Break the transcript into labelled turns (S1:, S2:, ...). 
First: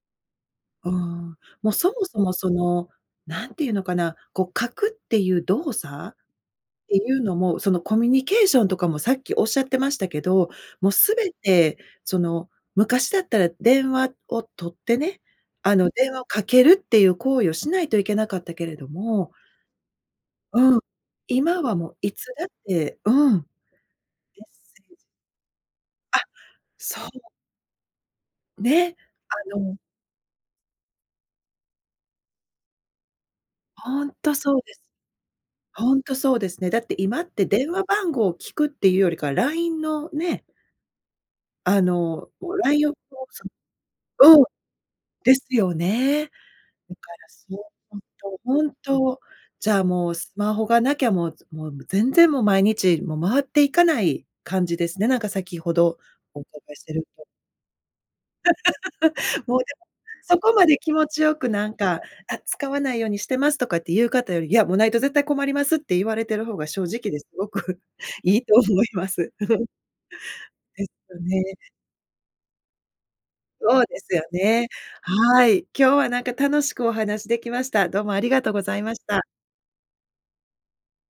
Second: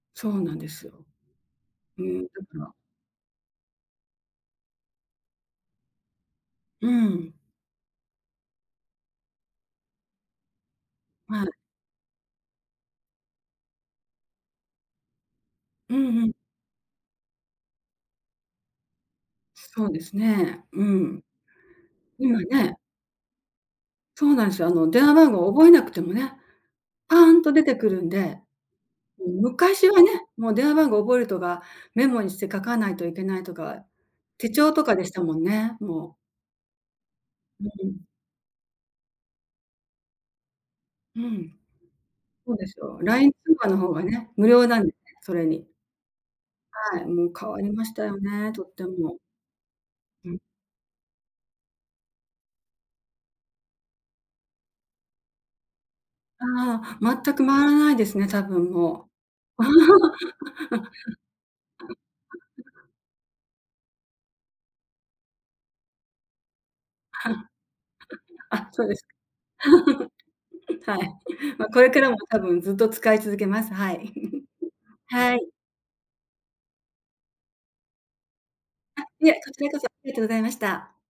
S1: そうなんです
S2: うー
S1: よ。
S2: ん。もうそ
S1: う
S2: もそ
S1: ん、で
S2: もそ
S1: すが
S2: の、何て言うのかな、こう書くっていう動作っ
S1: う
S2: ていう
S1: ん。
S2: のも、そのコミュニケーションとかもさっきおっしゃってましたけど、もうすべ
S1: はい。
S2: てその昔だったら電話を取ってね、あの、
S1: うん、
S2: 電話を
S1: ふん。
S2: かけるっていう行為をしないといけなかったけれども
S1: そうですね。
S2: うん、
S1: うん。
S2: 今はもういつ
S1: 今
S2: だっ
S1: ね。
S2: てうん。
S1: そうなんすよ。あ
S2: 安
S1: の、
S2: いし。
S1: 電話番号覚えなくても
S2: あ、
S1: ね、
S2: そう。
S1: パンと出てくるんで。
S2: ね、
S1: う
S2: あ
S1: ん、
S2: の
S1: 昔はね、もう電話番号覚えるとか、メモにして書かないといけないとか、
S2: ほんと
S1: 手
S2: そう
S1: 帳
S2: です。
S1: とかでしたもんね、
S2: ほんと
S1: もう。
S2: そうですね。だって今って
S1: う
S2: 電話
S1: うん。
S2: 番号を聞くっていうよりか、LINE のね。
S1: うん。
S2: あの、
S1: ほ
S2: お
S1: うで
S2: ら
S1: す
S2: いを
S1: よ。
S2: そう、
S1: LINE 通
S2: そ
S1: 話の方がね、
S2: んうん、
S1: 無料なんで、そ
S2: で
S1: れ
S2: す
S1: に。
S2: よね。ん、か
S1: はい、も
S2: ら
S1: う変
S2: そ
S1: わ
S2: う、
S1: りまし
S2: ほん
S1: たよ
S2: と
S1: ね、
S2: ほ
S1: とっ
S2: ん
S1: ても。
S2: と、じゃあ、もう
S1: う
S2: ス
S1: ん。
S2: マホがなきゃ、もう、つもう、ぐ全然もう毎日、もう回っていかない感じですね。なんか先ほどお伺いして
S1: あ
S2: る
S1: あ、
S2: と。
S1: 全く回らないですね、多分も
S2: もうでも、そこまで気持ちよくなんか、あ、
S1: う。
S2: 使わないようにしてますとかっていう方より、いや、もうないと絶対困りますって言われてる方が正直で、すごくいい と思
S1: あ、そ
S2: い
S1: うです
S2: ま
S1: か。
S2: す。で す
S1: はい。
S2: よね。
S1: ま、これからも多分ずっと使い続けます。
S2: そう
S1: は
S2: で
S1: い。
S2: すよね。
S1: は
S2: は
S1: い。
S2: い。今日はなんか楽しくお話できました。どうもありがとうございまし
S1: あ、
S2: た。
S1: いえ、こちらこそありがとうございました。